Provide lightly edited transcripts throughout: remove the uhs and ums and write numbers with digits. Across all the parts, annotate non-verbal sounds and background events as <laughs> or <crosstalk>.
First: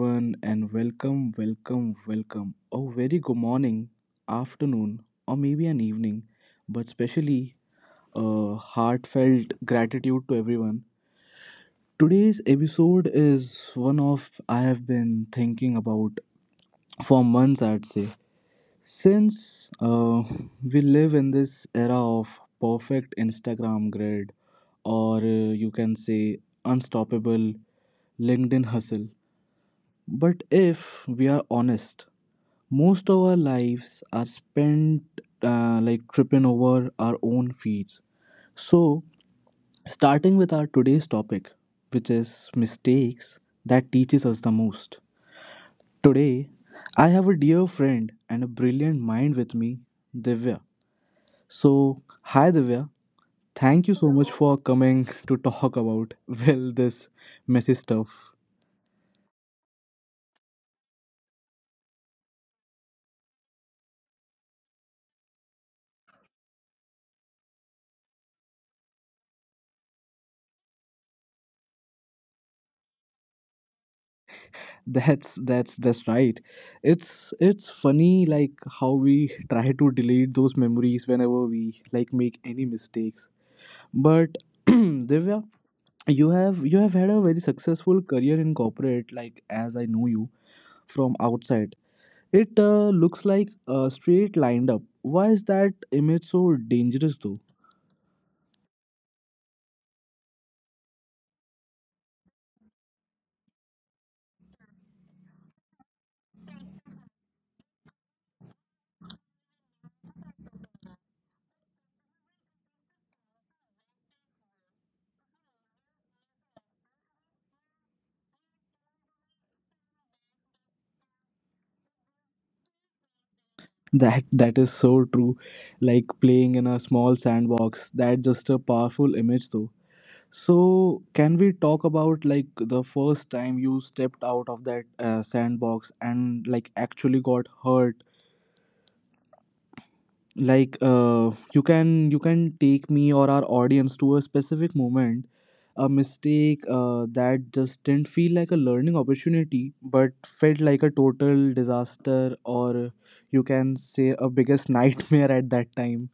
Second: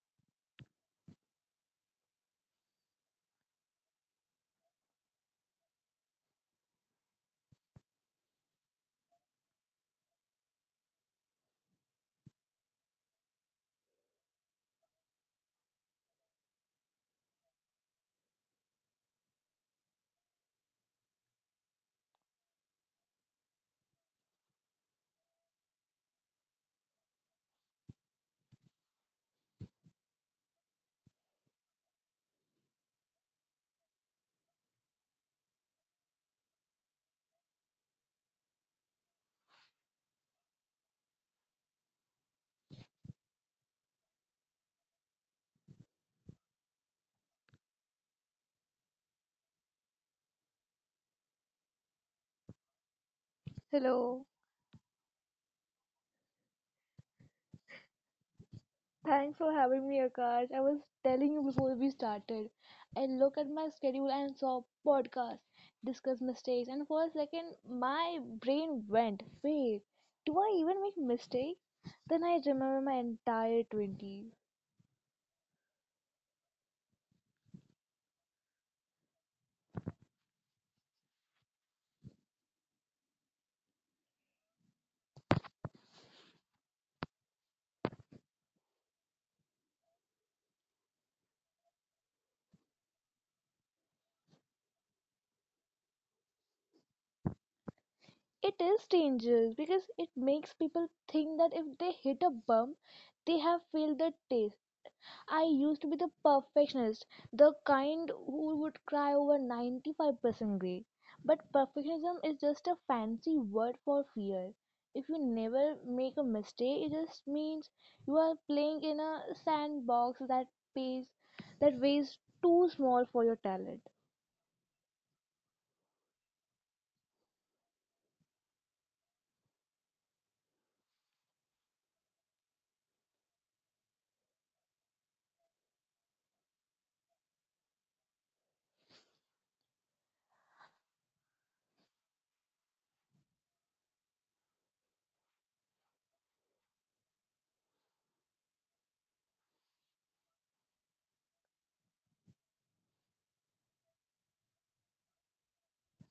everyone and welcome, welcome, welcome. A very good morning, afternoon, or maybe an evening, but especially a heartfelt gratitude to everyone. Today's episode is one of I have been thinking about for months, I'd say. Since we live in this era of perfect Instagram grid, or you can say unstoppable LinkedIn hustle, but if we are honest, most of our lives are spent like tripping over our own feeds. So, starting with our today's topic, which is mistakes that teaches us the most. Today, I have a dear friend and a brilliant mind with me, Divya. So, hi Divya, thank you so Hello, much for coming to talk about well this messy stuff. thanks for having me, Akash. I was telling you before we started. I look at my schedule and saw podcast, discuss mistakes, and for a second, my brain went, wait, do I even make mistake? Then I remember my entire 20s. That's right. It's funny like how we try to delete those memories whenever we like make any mistakes. But <clears throat> Divya, you have had a very successful career in corporate like as I know you from outside. It looks like a straight lined up. Why is that image so dangerous though? It is dangerous because it makes people think that if they hit a bump, they have failed the test. I used to be the perfectionist, the kind who would cry over 95% grade. But perfectionism is just a fancy word for fear. If you never make a mistake, it just means you are playing in a sandbox that pays that weighs too small for your talent. That is so true. Like playing in a small sandbox. That's just a powerful image though. So can we talk about like the first time you stepped out of that sandbox and like actually got hurt? Like you can take me or our audience to a specific moment, a mistake that just didn't feel like a learning opportunity, but felt like a total disaster, or you can say a biggest <laughs> nightmare at that time.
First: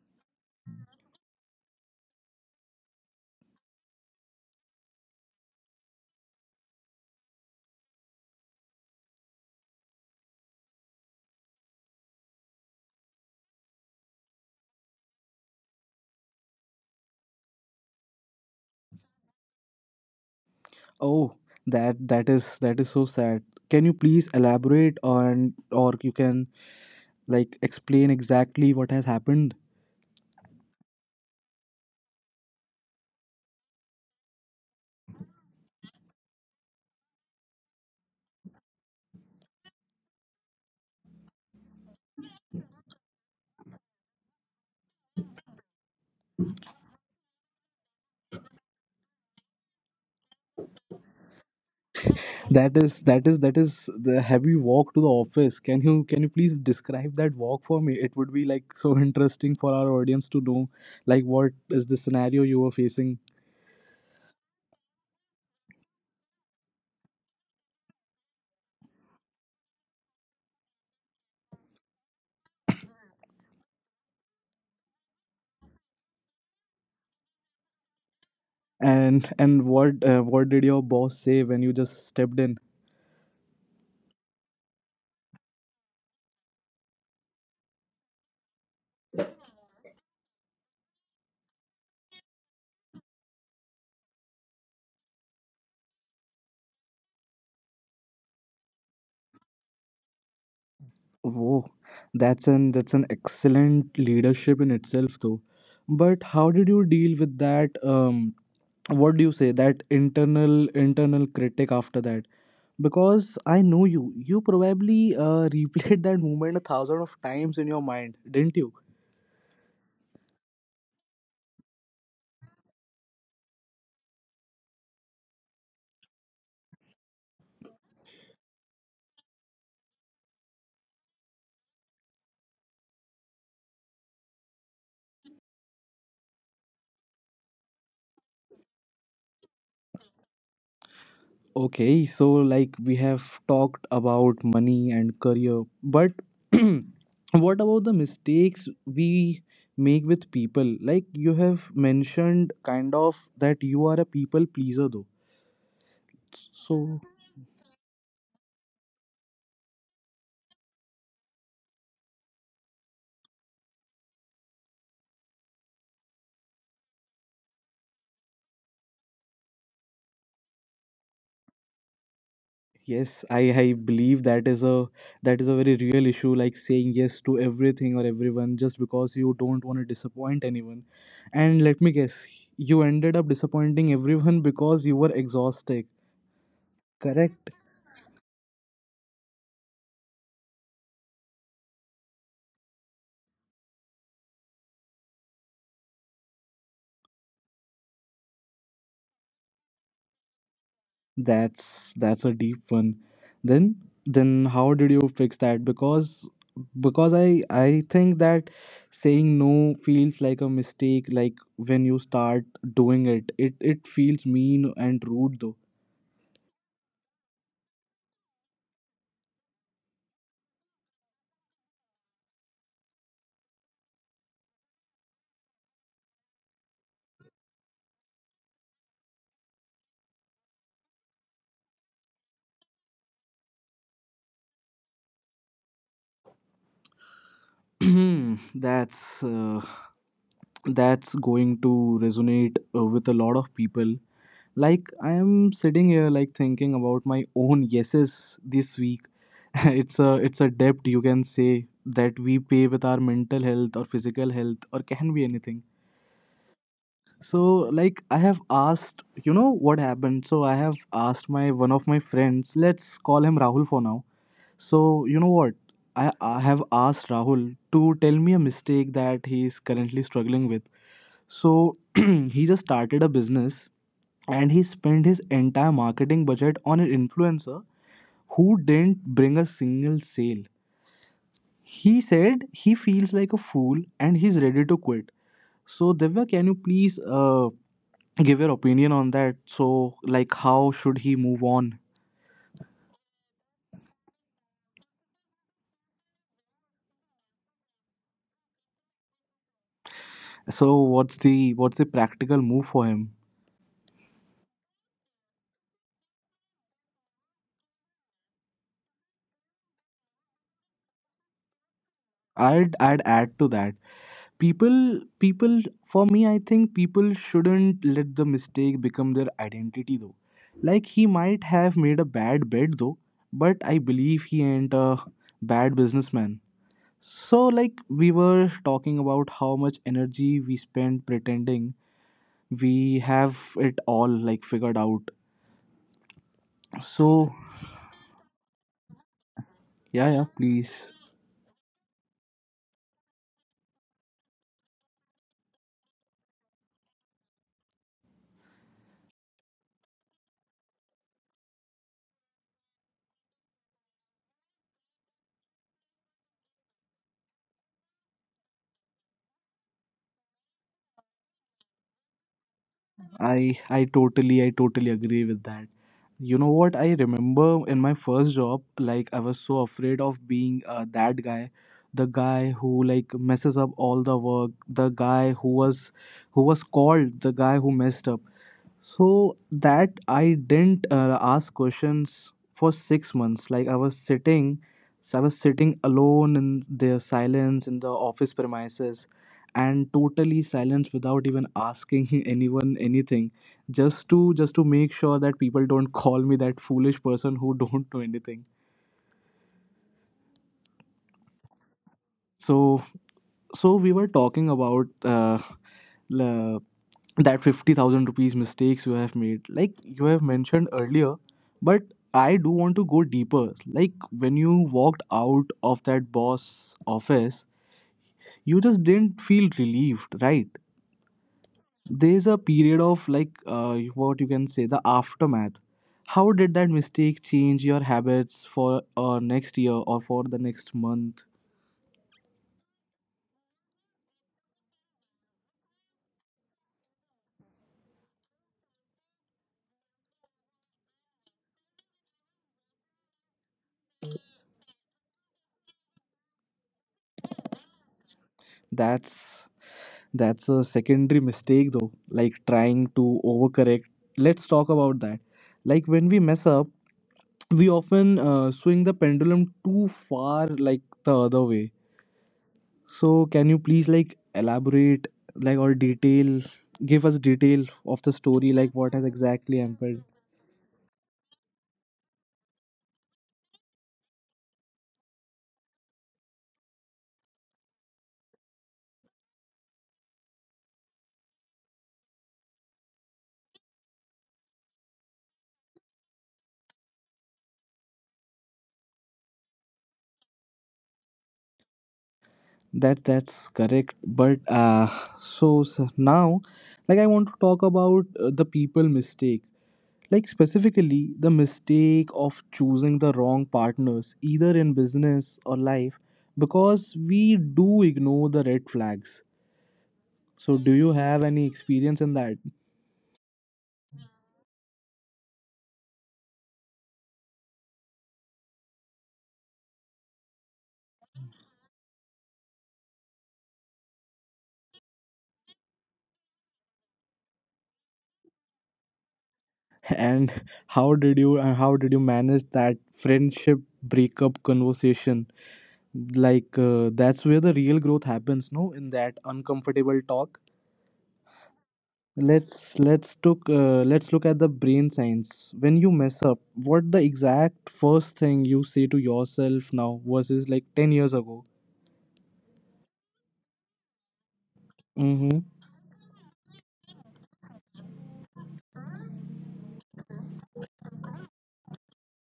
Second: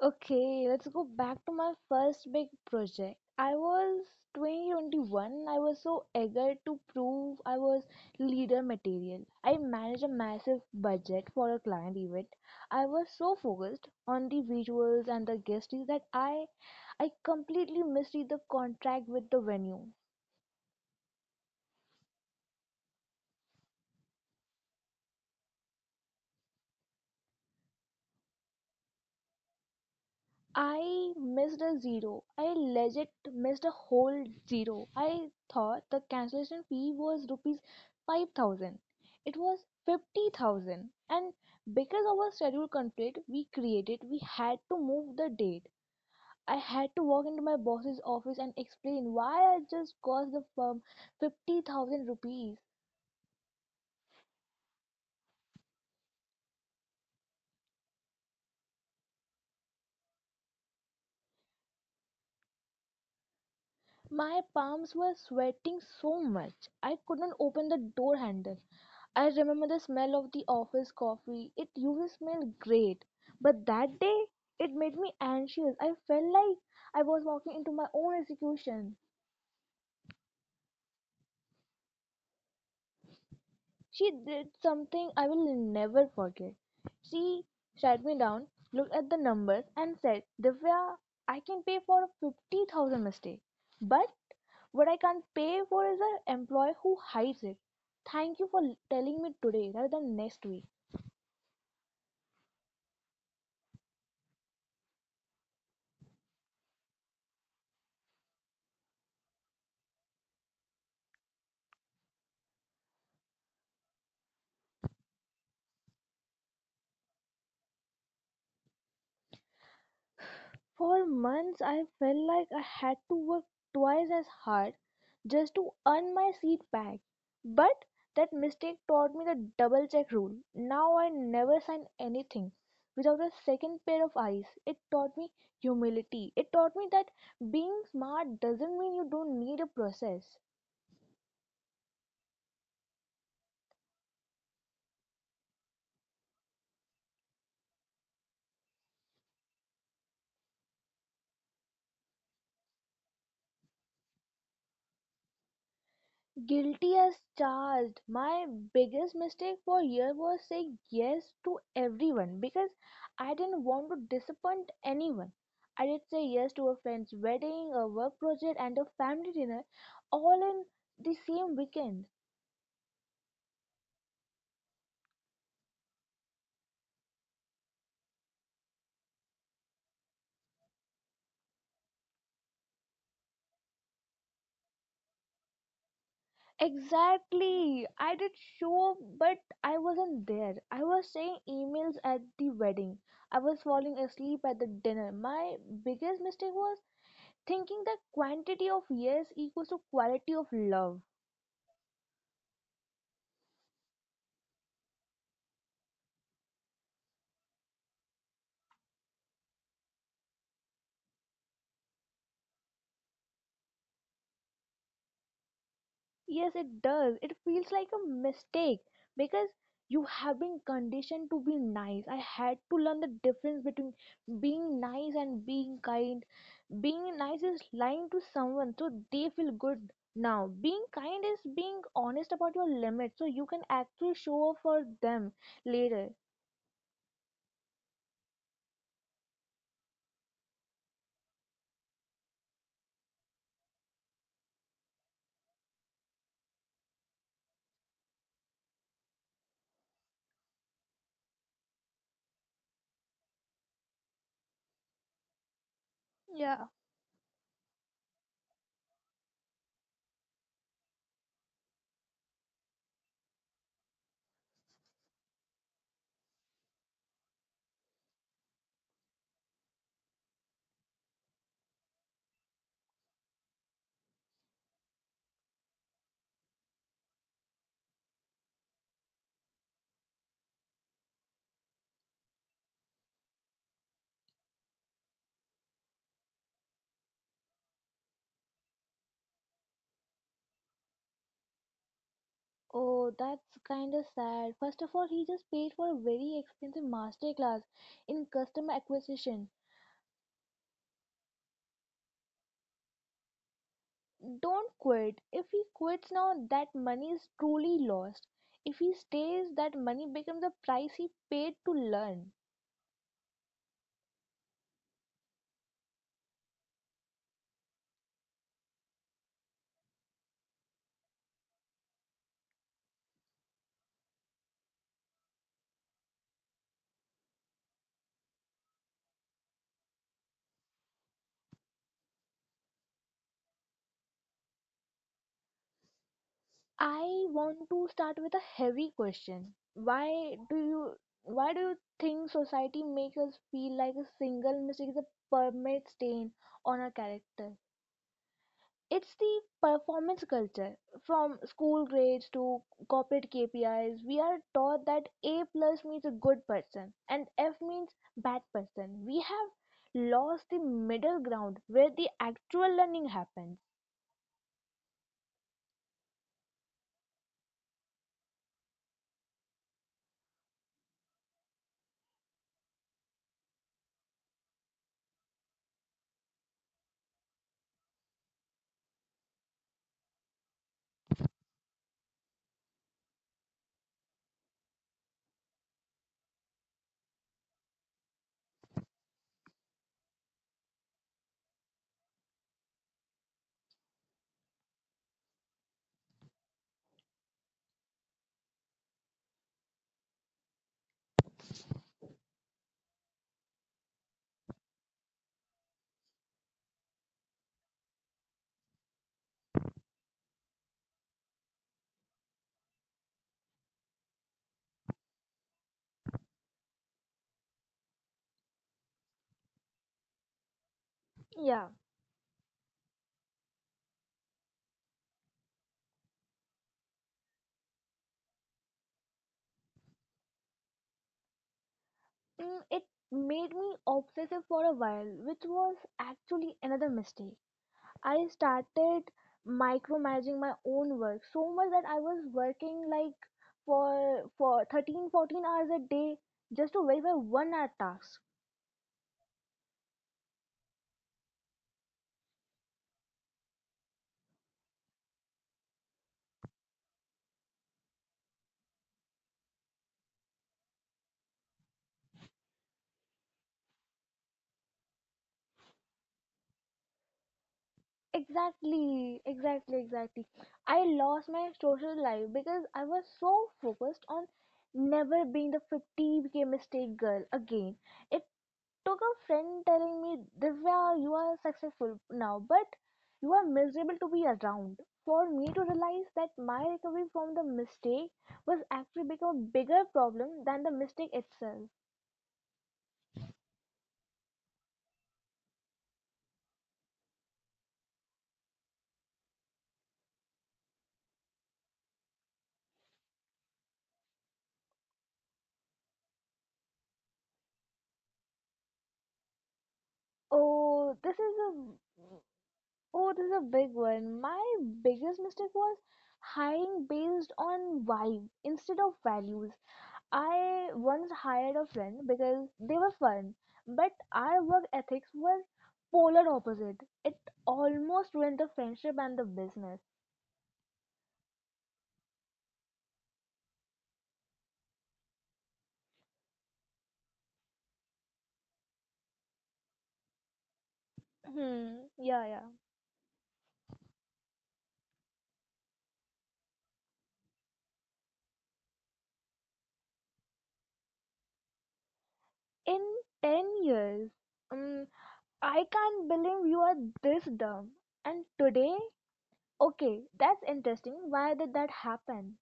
Okay, let's go back to my first big project. I was 2021. I was so eager to prove I was leader material. I managed a massive budget for a client event. I was so focused on the visuals and the guest list that I completely misread the contract with the venue. Oh, that is so sad. Can you please elaborate on or you can like explain exactly what has happened? I missed a zero. I legit missed a whole zero. I thought the cancellation fee was rupees 5,000. It was 50,000. And because of our schedule conflict we created, we had to move the date. I had to walk into my boss's office and explain why I just cost the firm 50,000 rupees. That is the heavy walk to the office. Can you please describe that walk for me? It would be like so interesting for our audience to know like what is the scenario you were facing. My palms were sweating so much I couldn't open the door handle. I remember the smell of the office coffee. It usually smelled great, but that day it made me anxious. I felt like I was walking into my own execution. And what did your boss say when you just stepped in? She did something I will never forget. She sat me down, looked at the numbers, and said, "Divya, I can pay for a 50,000 mistake, but what I can't pay for is an employee who hides it. Thank you for telling me today rather than next week." Whoa, that's an excellent leadership in itself, though. But how did you deal with that? What do you say that internal critic after that? Because I know you, you probably <laughs> replayed that moment a thousand of times in your mind, didn't you? For months, I felt like I had to work twice as hard just to earn my seat back. But that mistake taught me the double check rule. Now I never sign anything without a second pair of eyes. It taught me humility. It taught me that being smart doesn't mean you don't need a process. Okay, so like we have talked about money and career, but <clears throat> what about the mistakes we make with people? Like you have mentioned kind of that you are a people pleaser though. Guilty So as charged. My biggest mistake for year was saying yes to everyone because I didn't want to disappoint anyone. I did say yes to a friend's wedding, a work project, and a family dinner, all in the same weekend. yes, I believe that is a very real issue like saying yes to everything or everyone just because you don't want to disappoint anyone. And let me guess, you ended up disappointing everyone because you were exhausted. Correct? Exactly. I did show up, but I wasn't there. I was saying emails at the wedding. I was falling asleep at the dinner. My biggest mistake was thinking that quantity of yes equals to quality of love. That's a deep one. Then then how did you fix that? Because I think that saying no feels like a mistake. Like when you start doing it, it feels mean and rude though. Yes, it does. It feels like a mistake because you have been conditioned to be nice. I had to learn the difference between being nice and being kind. Being nice is lying to someone so they feel good now. Being kind is being honest about your limits so you can actually show up for them later. <clears throat> That's that's going to resonate with a lot of people. Like I am sitting here like thinking about my own yeses this week. <laughs> It's a debt you can say that we pay with our mental health or physical health or can be anything. Yeah. So like I have asked, you know what happened? So I have asked my one of my friends, let's call him Rahul for now. So you know what? I have asked Rahul to tell me a mistake that he is currently struggling with. So <clears throat> he just started a business and he spent his entire marketing budget on an influencer who didn't bring a single sale. He said he feels like a fool and he's ready to quit. So Divya, can you please give your opinion on that? So like, how should he move on? Oh, that's kind of sad. First of all, he just paid for a very expensive master class in customer acquisition. So what's the practical move for him? Don't quit. If he quits now, that money is truly lost. If he stays, that money becomes the price he paid to learn. I'd add to that. People people for me I think people shouldn't let the mistake become their identity though. Like he might have made a bad bet though, but I believe he ain't a bad businessman. So like we were talking about how much energy we spend pretending we have it all like figured out. I So want to start with a heavy question. yeah, Why do please. you why do you think society makes us feel like a single mistake is a permanent stain on our character? It's the performance culture. From school grades to corporate KPIs, we are taught that A plus means a good person and F means bad person. We have lost the middle ground where the actual learning happens. I totally agree with that. You know what? I remember in my first job, like I was so afraid of being that guy, the guy who like messes up all the work, the guy who was called the guy who messed up. So that I didn't ask questions for 6 months. Like I was sitting, so I was sitting alone in the silence in the office premises, and totally silence without even asking <laughs> anyone anything, just to make sure that people don't call me that foolish person who don't know anything. so so we were talking about la- that 50,000 rupees mistakes you have made like you have mentioned earlier, but I do want to go deeper. Like when you walked out of that boss office, you just didn't feel relieved, right? Yeah, There's a period of like what you can say the aftermath. How did that mistake change your habits for next year or for the next month? It made me obsessive for a while, which was actually another mistake. I started micromanaging my own work so much that I was working like for 13-14 hours a day just to verify 1 hour task. that's That's a secondary mistake though, like trying to overcorrect. Let's talk about that. Like when we mess up, we often swing the pendulum too far like the other way. So can you please like elaborate like or detail, give us detail of the story like what has Exactly, exactly exactly, happened? exactly. I lost my social life because I was so focused on never being the 50k mistake girl again. It took a friend telling me, "Divya, you are successful now, but you are miserable to be around," for me to realize that my recovery from the mistake was actually become a bigger problem than the mistake itself. That's correct. So now like I want to talk about the people mistake. Like, specifically, the mistake of choosing the wrong partners, either in business or life, because we do ignore the red flags. So, do you Oh, this have is any a experience in that? oh, this is a big one. My biggest mistake was hiring based on vibe instead of values. I once hired a friend because they were fun, but our work ethics were polar opposite. It almost ruined the friendship and the business. <laughs> And how did you manage that friendship breakup conversation? Like, that's where the real growth happens, no? In that uncomfortable talk. Hmm. Yeah, yeah. Let's look at the brain science. When you mess up, what the exact first thing you say to yourself now versus like 10 years ago? In 10 years, um, Mm-hmm. I can't believe you are this dumb. And today, okay, that's interesting. Why did that happen?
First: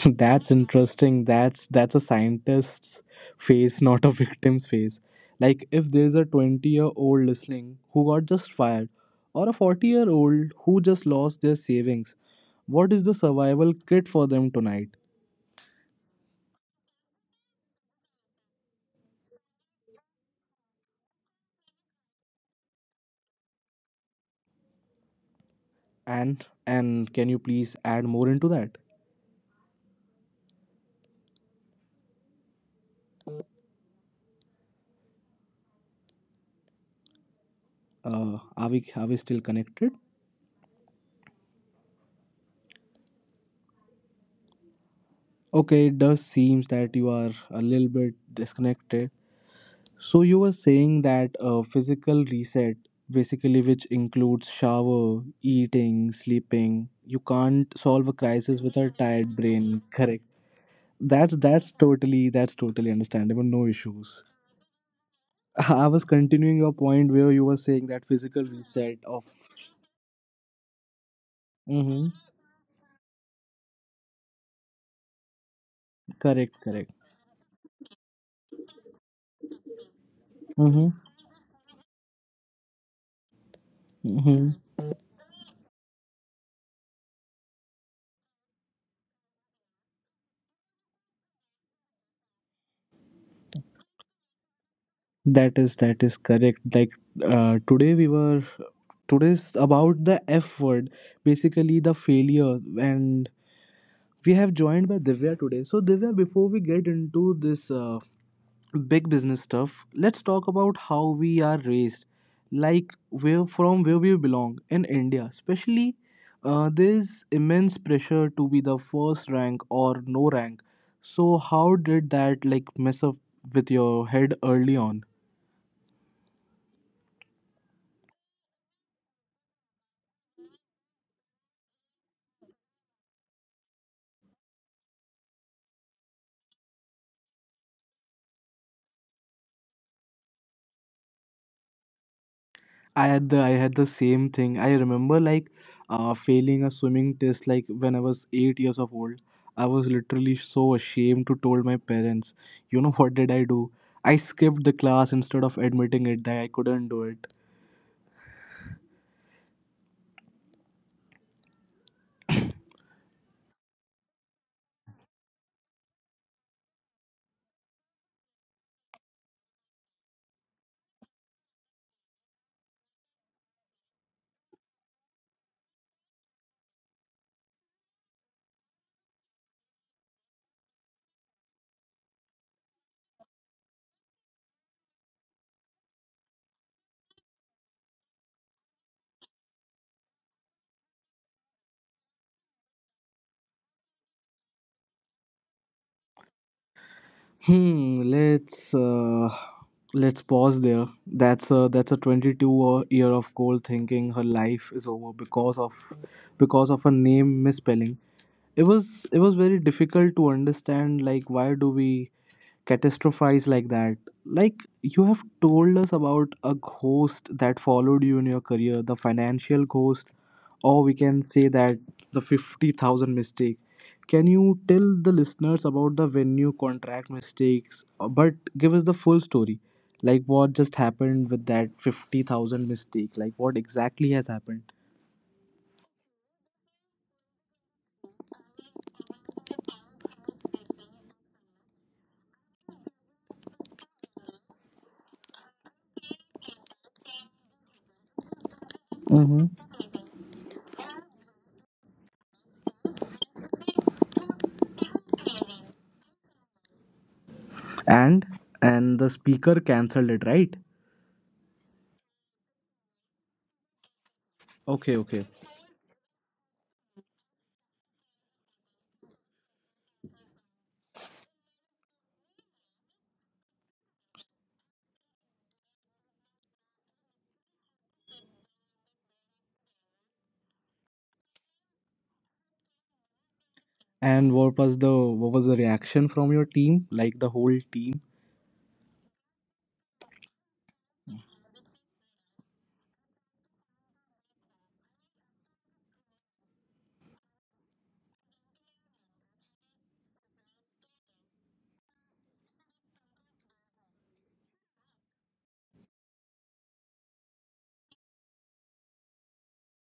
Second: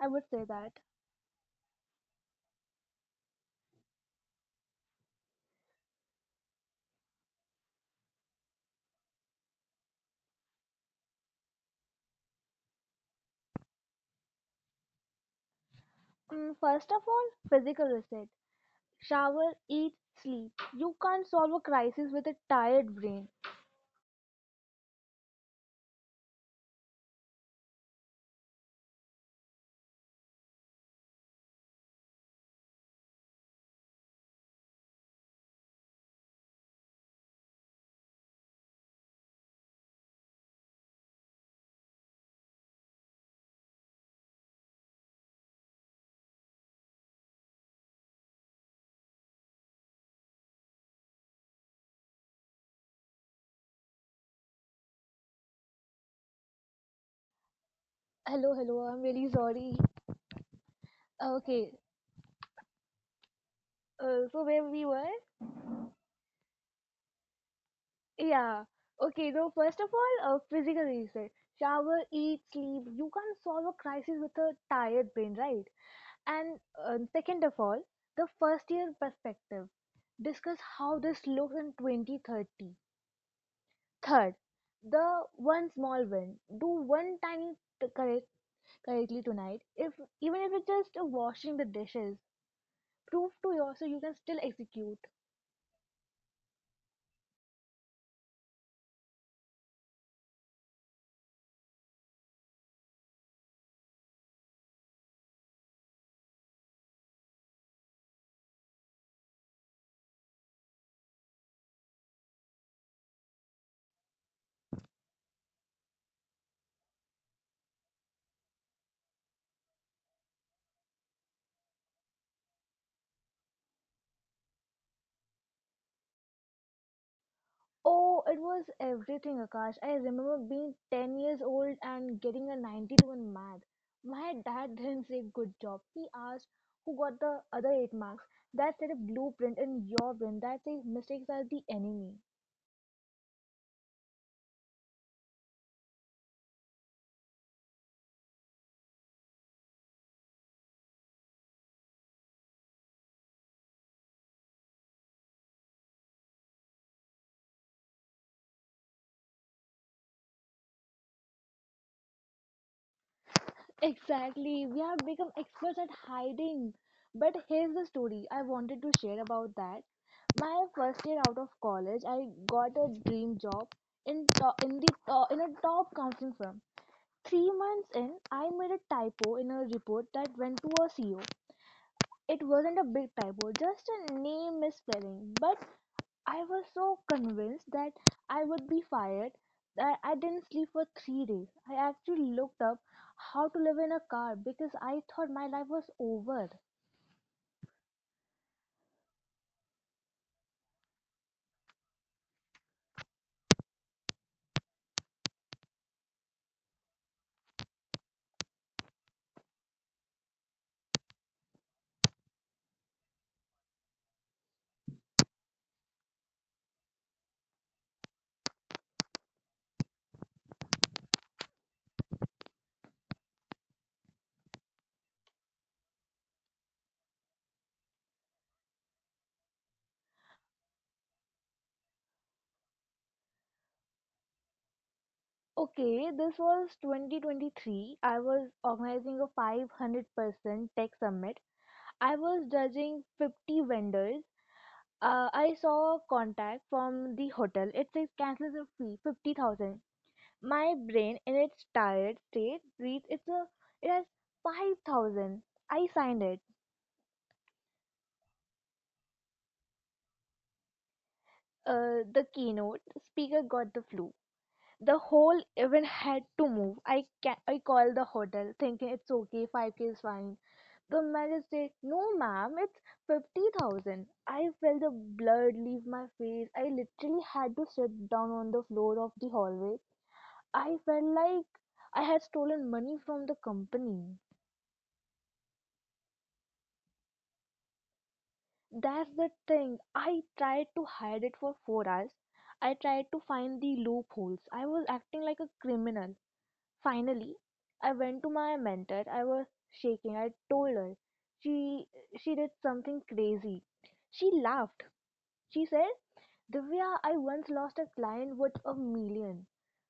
I would say That's that. interesting. That's a scientist's face, not a victim's face. Like if there's a 20-year-old listening who got just fired, or a 40-year-old who just lost their savings, what is the survival kit for them tonight? First of all, physical reset. Shower, eat, sleep. You can't solve a crisis with a tired brain. And can you please add more into that? Are we still connected? Okay, it does seems that you are a little bit disconnected. So you were saying that a physical reset, basically which includes shower, eating, sleeping, you can't solve a Hello, crisis with hello. a I'm really tired sorry. brain, correct? that's that's Okay, totally that's totally understandable, no issues. So where we were? <laughs> I was continuing your point where you were saying that physical Yeah. reset of. Okay, so first of all, physical reset. Shower, hmm eat, sleep. You can't solve a crisis with a tired brain, right? Correct, And correct. Second of all, the first year perspective. Discuss Mm-hmm. how this looks in 2030. Third, Mm-hmm. the one small win. Do one tiny t- correct correctly tonight. If even if it's just washing the dishes, prove to yourself you can still execute. That is correct. Like today we were today's about the F word, basically the failure, and we have joined by Divya today. So Divya, before we get into this big business stuff, let's talk about how we are raised, like where from where we belong in India, especially. There's immense pressure to be the first rank or no rank. So how did that like mess up with your head early on? Oh, it was everything, Akash. I remember being 10 years old and getting a 92 in math. My dad <laughs> didn't say good job. He asked who got the other 8 marks. That set a blueprint in your brain that says mistakes are the enemy. I had the same thing. I remember like failing a swimming test like when I was 8 years of old. I was literally so ashamed to told my parents. You know what did I do? I skipped the class instead of admitting it that I couldn't do it. Exactly. We have become experts at hiding. But here's the story I wanted to share about that. My first year out of college, I got a dream job in to- in the to- in a top counseling firm. 3 months in, I made a typo in a report that went to a CO. It wasn't a big typo, just a name misspelling. But I was so convinced that I would be fired that I didn't sleep for 3 days. I actually looked up how to live in a car because I thought my life was over. Hmm. Let's let's pause there. That's a 22 year of goal thinking her life is over because of a name misspelling. It was very difficult to understand like why do we catastrophize like that. Like you have told us about a ghost that followed you in your career, the financial ghost, or we can say that the 50,000 mistake. Can you tell the listeners about the venue contract mistakes, but give us the full story? Like what just happened with that 50,000 mistake? Like what exactly has happened? Okay, this was 2023. I was organizing a 500% tech summit. I was judging 50 vendors. I saw a contact from the hotel. It says cancellation fee fifty hmm thousand. My brain in its tired state reads it has 5,000. I signed it. And and the speaker cancelled it, right? The keynote speaker got the flu. Okay, The okay. whole event had to move. I called the hotel thinking it's okay, 5K is fine. The manager said, "No, ma'am, it's 50,000." I felt the blood leave my face. I literally had to sit down on the floor of the hallway. I felt like I had stolen money from the company. And what was the reaction from your team? Like the whole team? That's the thing. I tried to hide it for 4 hours. I tried to find the loopholes. I was acting like a criminal. Finally, I went to my mentor. I was shaking. I told her. She she did something crazy. She laughed. She said, "Divya, I once lost a client worth a million.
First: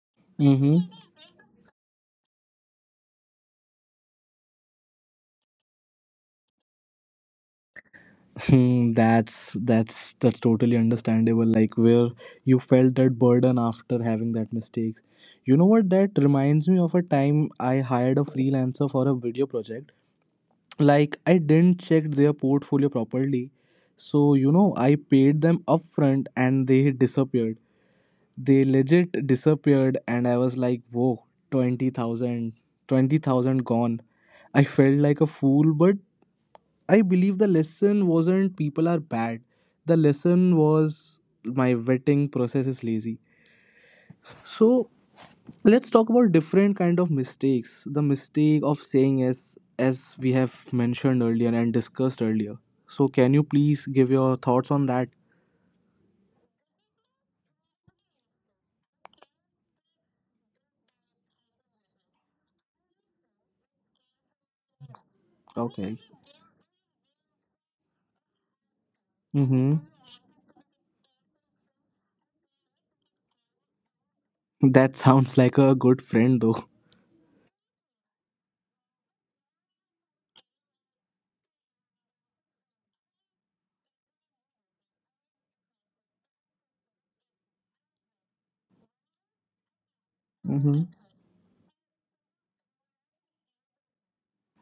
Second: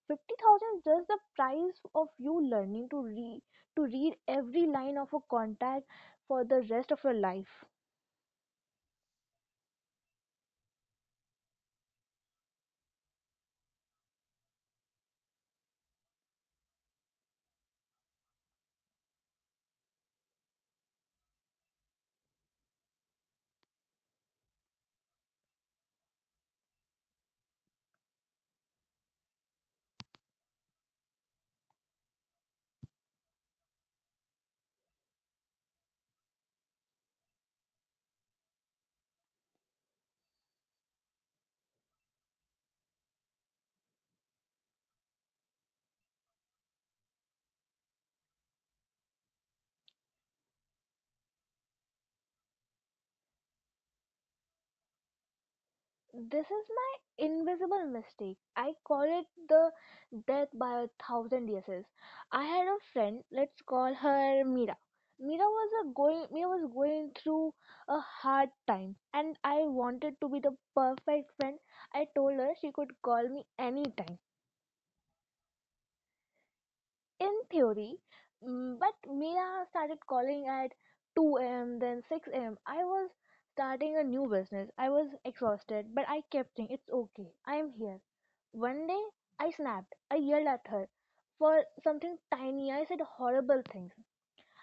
50,000 Mm-hmm. is just the price of you learning to read every line of a contract for the rest of your life." <laughs> That's totally understandable. Like where you felt that burden after having that mistakes. You know what? That reminds me of a time I hired a freelancer for a video project. Like I didn't check their portfolio properly, so you know I paid them upfront and they disappeared. They legit disappeared, and I was like, whoa, 20,000, 20,000 gone. I felt like a fool, but I believe the lesson wasn't people are bad. The lesson was my vetting process is lazy. So let's talk about different kind of mistakes. The mistake of saying yes, as we have mentioned earlier and discussed earlier. So can you please give your thoughts on that? This is my invisible mistake. I call it the death by a thousand yeses. I had a friend, let's call her Mira. Mira was a Okay. going Mira was going through a hard time and I Mm-hmm. wanted to be the perfect friend. I told her she could call me anytime That sounds like a good friend, though. in theory, but Mia started calling at 2 a.m., then 6 a.m. I was starting a new business. I was exhausted, but I kept saying, "It's okay, I am here." One day, I snapped. I yelled at Mm-hmm. her for something tiny. I said horrible things.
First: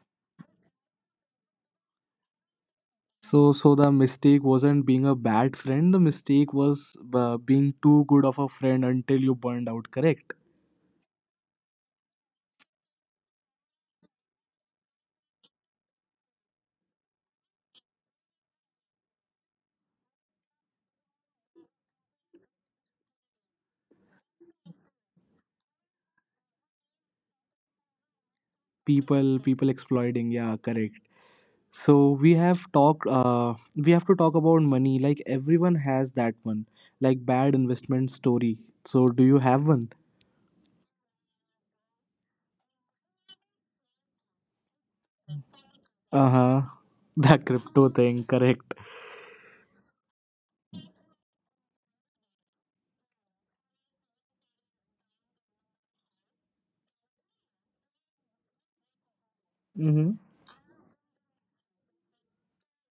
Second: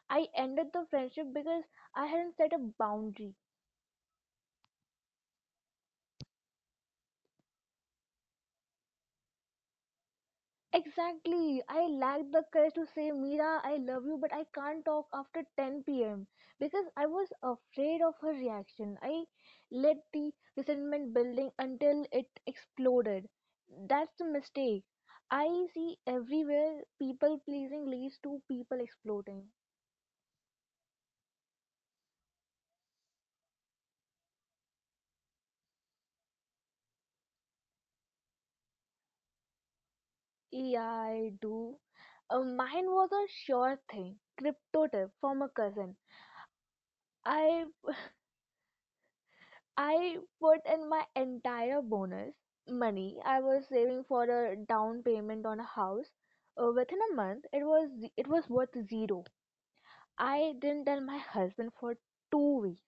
I ended the friendship because I hadn't set a boundary. So the mistake wasn't being a bad friend. The mistake was being too good of a friend until you burned out. Correct. Exactly. I lacked the courage to say, "Mira, I love you, but I can't talk after 10 p.m.," because I was afraid of her reaction. I let the resentment building until it exploded. That's the mistake. I see everywhere people pleasing leads to people People, exploding. people exploiting. Yeah, correct. So we have talked. We have to talk about money. Like everyone has that one, like bad investment story. So do you have one? Yeah, I do. Mine was a sure thing. Crypto tip from a cousin. Uh huh. <laughs> The I crypto thing. Correct. I put in my entire bonus money I was saving for a down payment on a house. Within a month, it was worth zero. Mhm. I didn't tell my husband for 2 weeks.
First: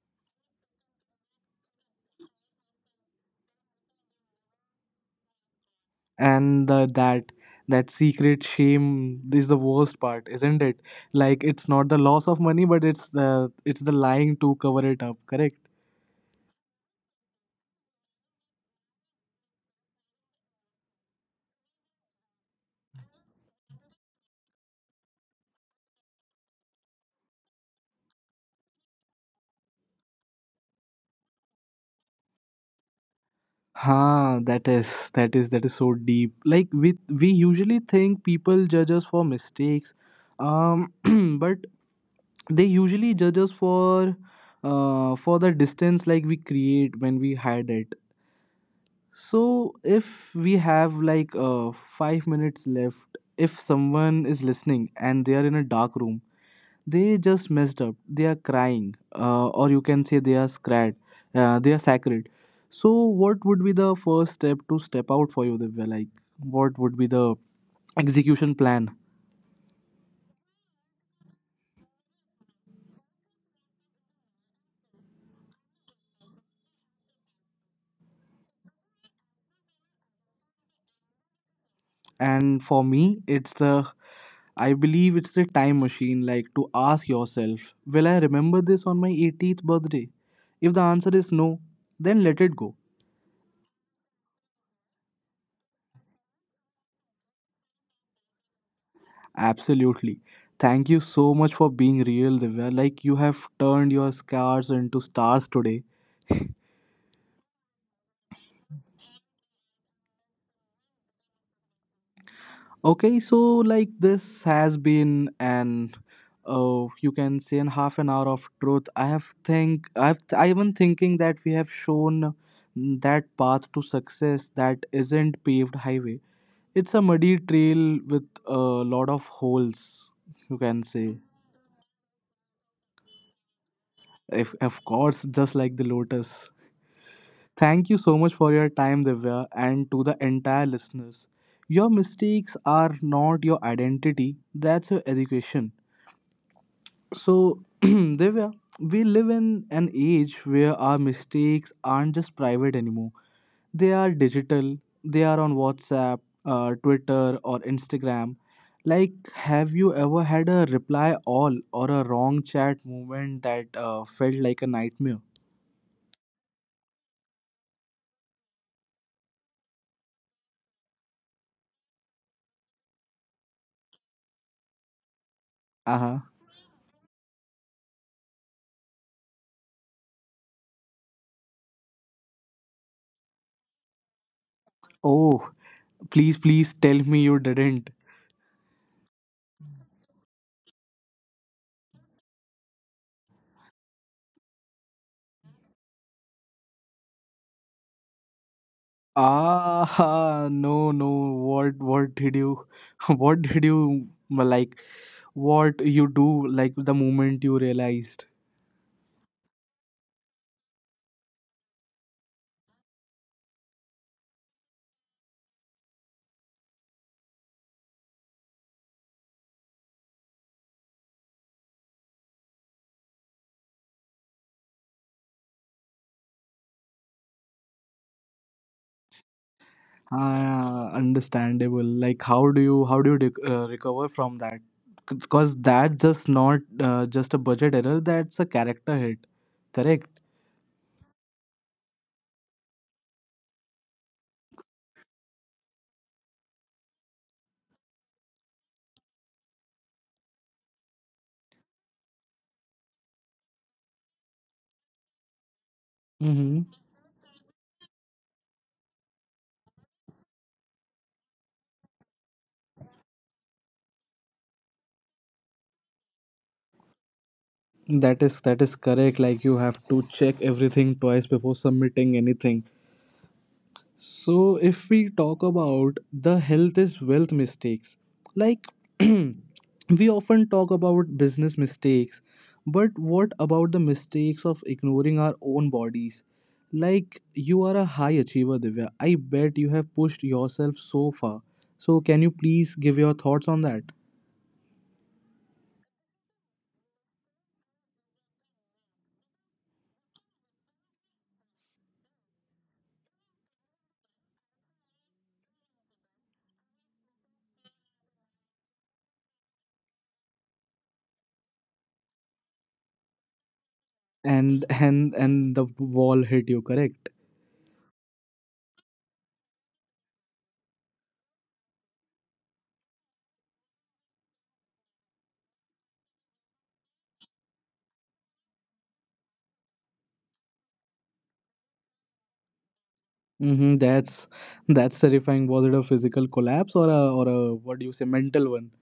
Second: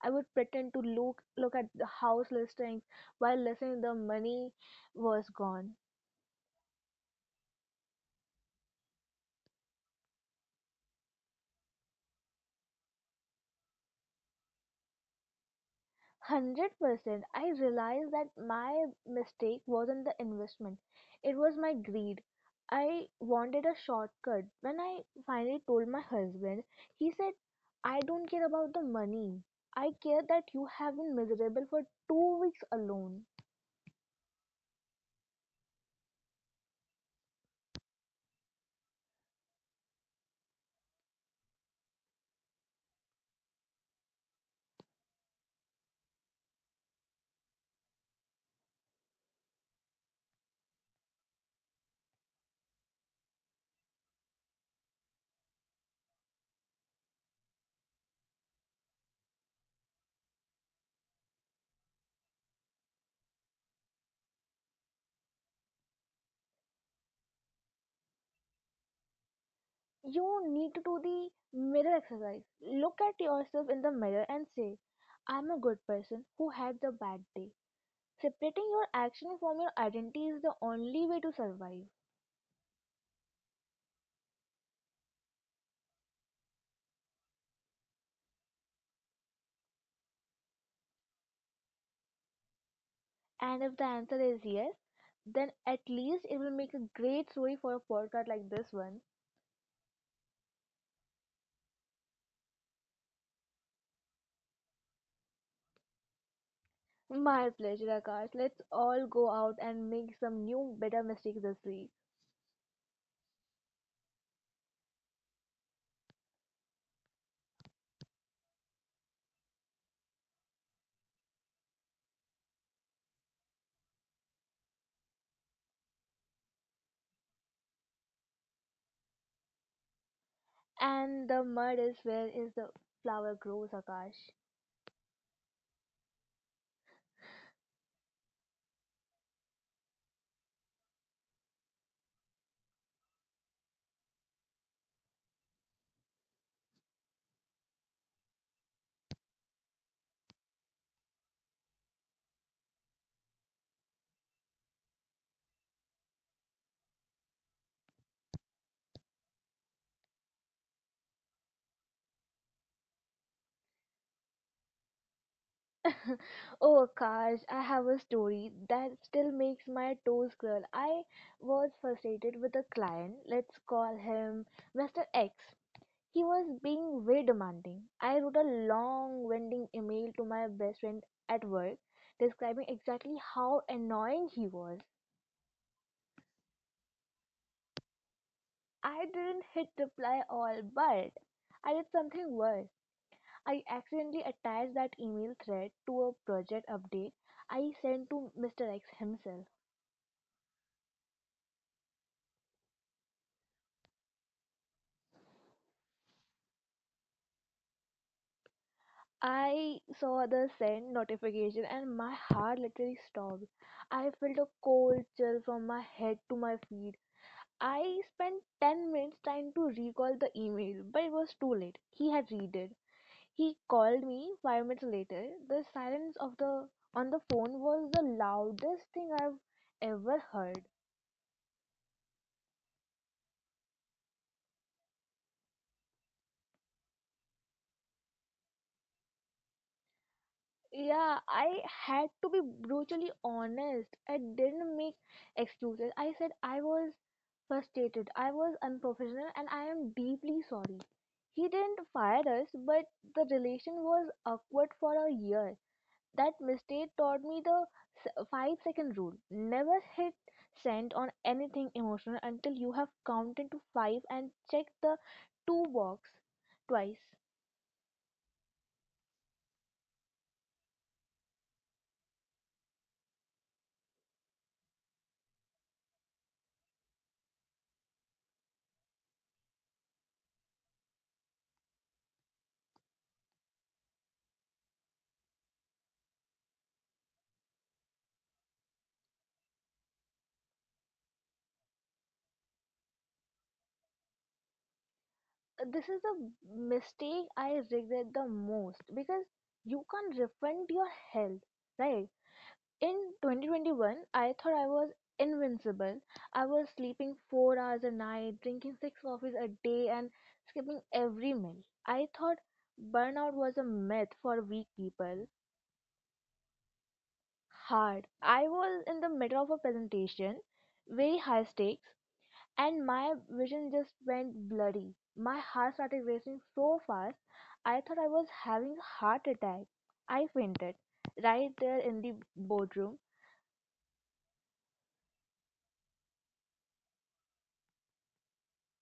I would pretend to look at the house listings while listening the money was gone. And the, that secret shame is the worst part, isn't it? Like it's not the loss of money, but it's the lying to cover it up. Correct. 100%. I realized that my mistake wasn't the investment, it was my greed. I wanted a shortcut. When I finally told my husband, he said, "I don't care about the money. I care that you have been miserable for 2 weeks alone." Huh, that is that is so deep. Like we usually think people judge us for mistakes, um <clears throat> but they usually judge us for the distance like we create when we hide it. So, if we have like five minutes left, if someone is listening and they are in a dark room, they just messed up, they are crying, or you can say they are scared, they are sacred. So, what would be the first step to step out for you, Divya? Like, what would be the execution plan? You need to do the mirror exercise. Look at yourself in the mirror and say, "I am a good person who had the bad day." Separating your action from your identity is the only way to survive. And for me, it's the— I believe it's the time machine, like to ask yourself, will I remember this on my 18th birthday? If the answer is no, then let it go. And if the answer is yes, then at least it will make a great story for a podcast like this one. Absolutely. Thank you so much for being real, Divya. Like you have turned your scars into stars today. My pleasure, Akash. Let's all go out and make some new, better mistakes this week. Okay, so like this has been an you can say an half an hour of truth. I've been thinking that we have shown that path to success that isn't paved highway. It's a muddy trail with a lot of holes. You can say, And the mud is where is the flower grows, Akash. if of course, just like the lotus. Thank you so much for your time, Divya, and to the entire listeners. Your mistakes are not your identity, that's your education. So, <clears throat> Divya, we live in an age where our mistakes aren't just private anymore. They are digital, they are on WhatsApp, Twitter, or Instagram. Like, have you ever had a reply all or a wrong chat moment that felt like a nightmare? <laughs> Oh, Akash, I have a story that still makes my toes curl. I was frustrated with a client. Let's call him Mr. X. Uh huh. He was being very demanding. I wrote a long, winding email to my best friend at work describing exactly how annoying he was. Oh, please tell me you didn't. I didn't hit reply all, but I did something worse. I accidentally attached that email thread to a project update I sent to Mr. X himself. Ah, no, no. What did you, <laughs> what did you like? What you do like the moment you realized? I saw the send notification and my heart literally stopped. I felt a cold chill from my head to my feet. I spent 10 minutes trying to recall the email, but it was too late. He had read it. He called me 5 minutes later. The silence of the on the phone was the loudest thing I've ever heard. Ah, understandable. Like, how do you recover from that? Because that's just not just a budget error. That's a character hit. Correct. Yeah, I had to be brutally honest. I didn't make excuses. I said I was frustrated, I was unprofessional, and I am deeply sorry. He didn't fire us, but the relation was awkward for a year. That Mm-hmm. mistake taught me the 5 second rule. Never hit send on anything emotional until you have counted to five and checked the two box twice. That is correct. Like you have to check everything twice before submitting anything. So, if we talk about the health is wealth mistakes, like <clears throat> we often talk about business mistakes, but what about the mistakes of ignoring our own bodies? Like, you are a high achiever, Divya. I bet you have pushed yourself so far. So, can you please give your thoughts on that? This is the mistake I regret the most because you can't refund your health, right? In 2021, I thought I was invincible. I was sleeping 4 hours a night, drinking 6 coffees a day, and skipping every meal. I thought burnout was a myth for weak And and people. and the wall hit you, correct? Hard. I was in the middle of a presentation, very high stakes, and my vision just went blurry. My heart started racing so fast, I thought I was having a heart attack. I fainted right there in the boardroom. Mm-hmm, that's terrifying. Was it a physical collapse or a what do you say mental one?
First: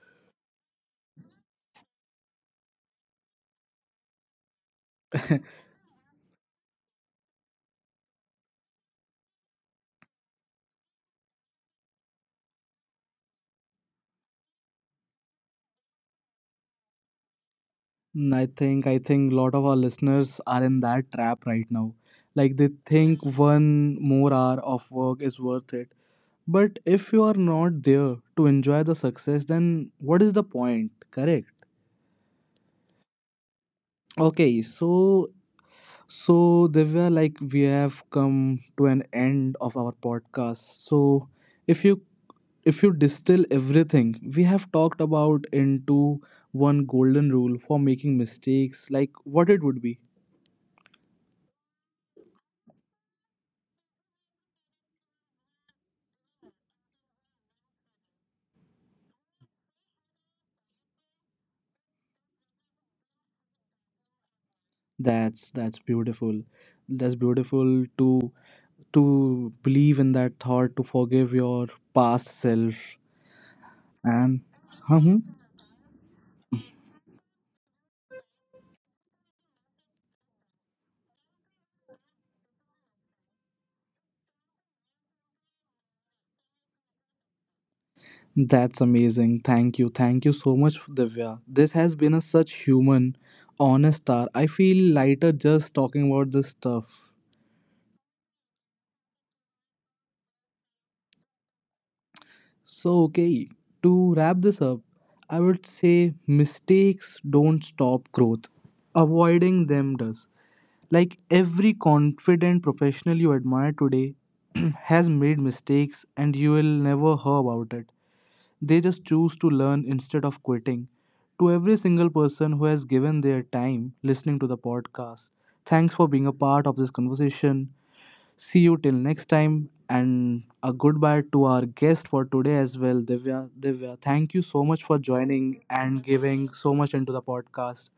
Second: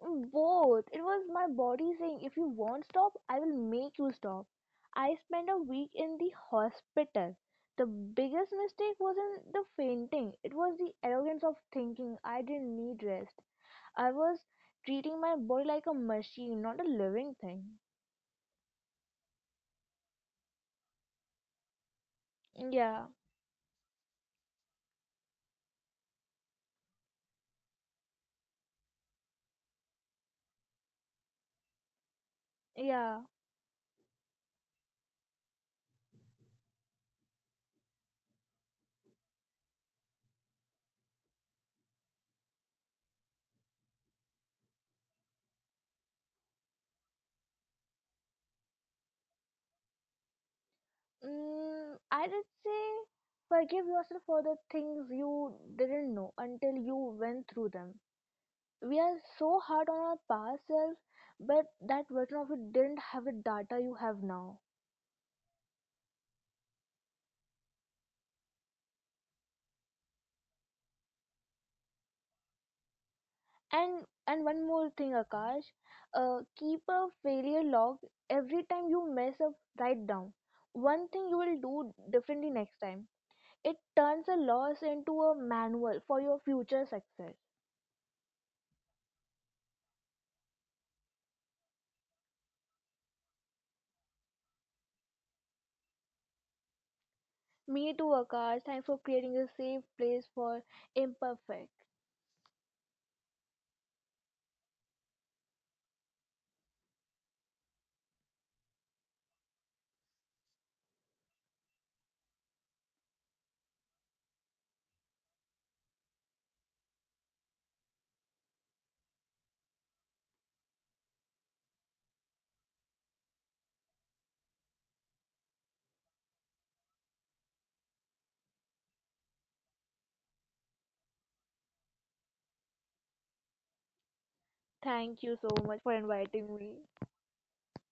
Both. It was my body saying, if you won't stop, I will make you stop. I spent a week in the hospital. The biggest mistake wasn't the fainting, it was the arrogance of thinking I didn't need rest. I was treating my body like a machine, not a living thing. Mm, I think a lot of our listeners are in that trap right now. Like they Yeah, think one more hour of work is worth it. But if you are not there to enjoy the success, then what is the point? Correct. yeah. Okay, so Divya, like we have come to an end of our podcast. So if you if you distill everything we have talked about into one golden rule for making mistakes, like what it would be. I did say forgive yourself for the things you didn't know until you went through them. We are so hard on our past self, but that version of it didn't have the data you have now. That's beautiful. That's beautiful to believe in that thought, to forgive your past self. and And and one more thing, Mhm. Akash, keep a failure log every time you mess up. Write down one thing you will do differently next time. It turns a loss into a manual for your future success. That's amazing. Thank you. Thank you so much, Divya. This has been a such human, honest hour. I feel lighter just talking about this stuff. Me too, Akash. Thanks for creating a safe place for imperfect. So okay, to wrap this up, I would say mistakes don't stop growth. Avoiding them does. Like every confident professional you admire today <clears throat> has made mistakes and you will never hear about it. They just choose to learn instead of quitting. To every single person who has given their time listening to the podcast, thanks for being a part of this conversation. See you till next time and a goodbye to our guest for today as well, Divya. Divya, thank you so much for Thank you so joining much for and giving inviting so me. much into the podcast.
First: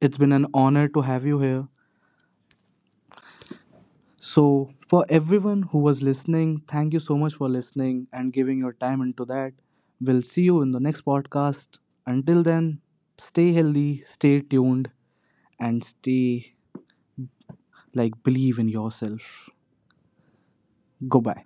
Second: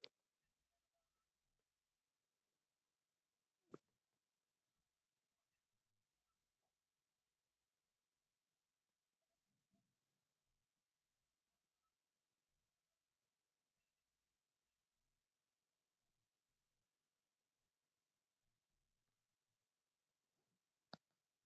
It's been an honor to have you here. So, for everyone who was listening, thank you so much for listening and giving your time into that. We'll see you in the next podcast. Until then, stay healthy, stay tuned, and stay like believe in yourself. Goodbye.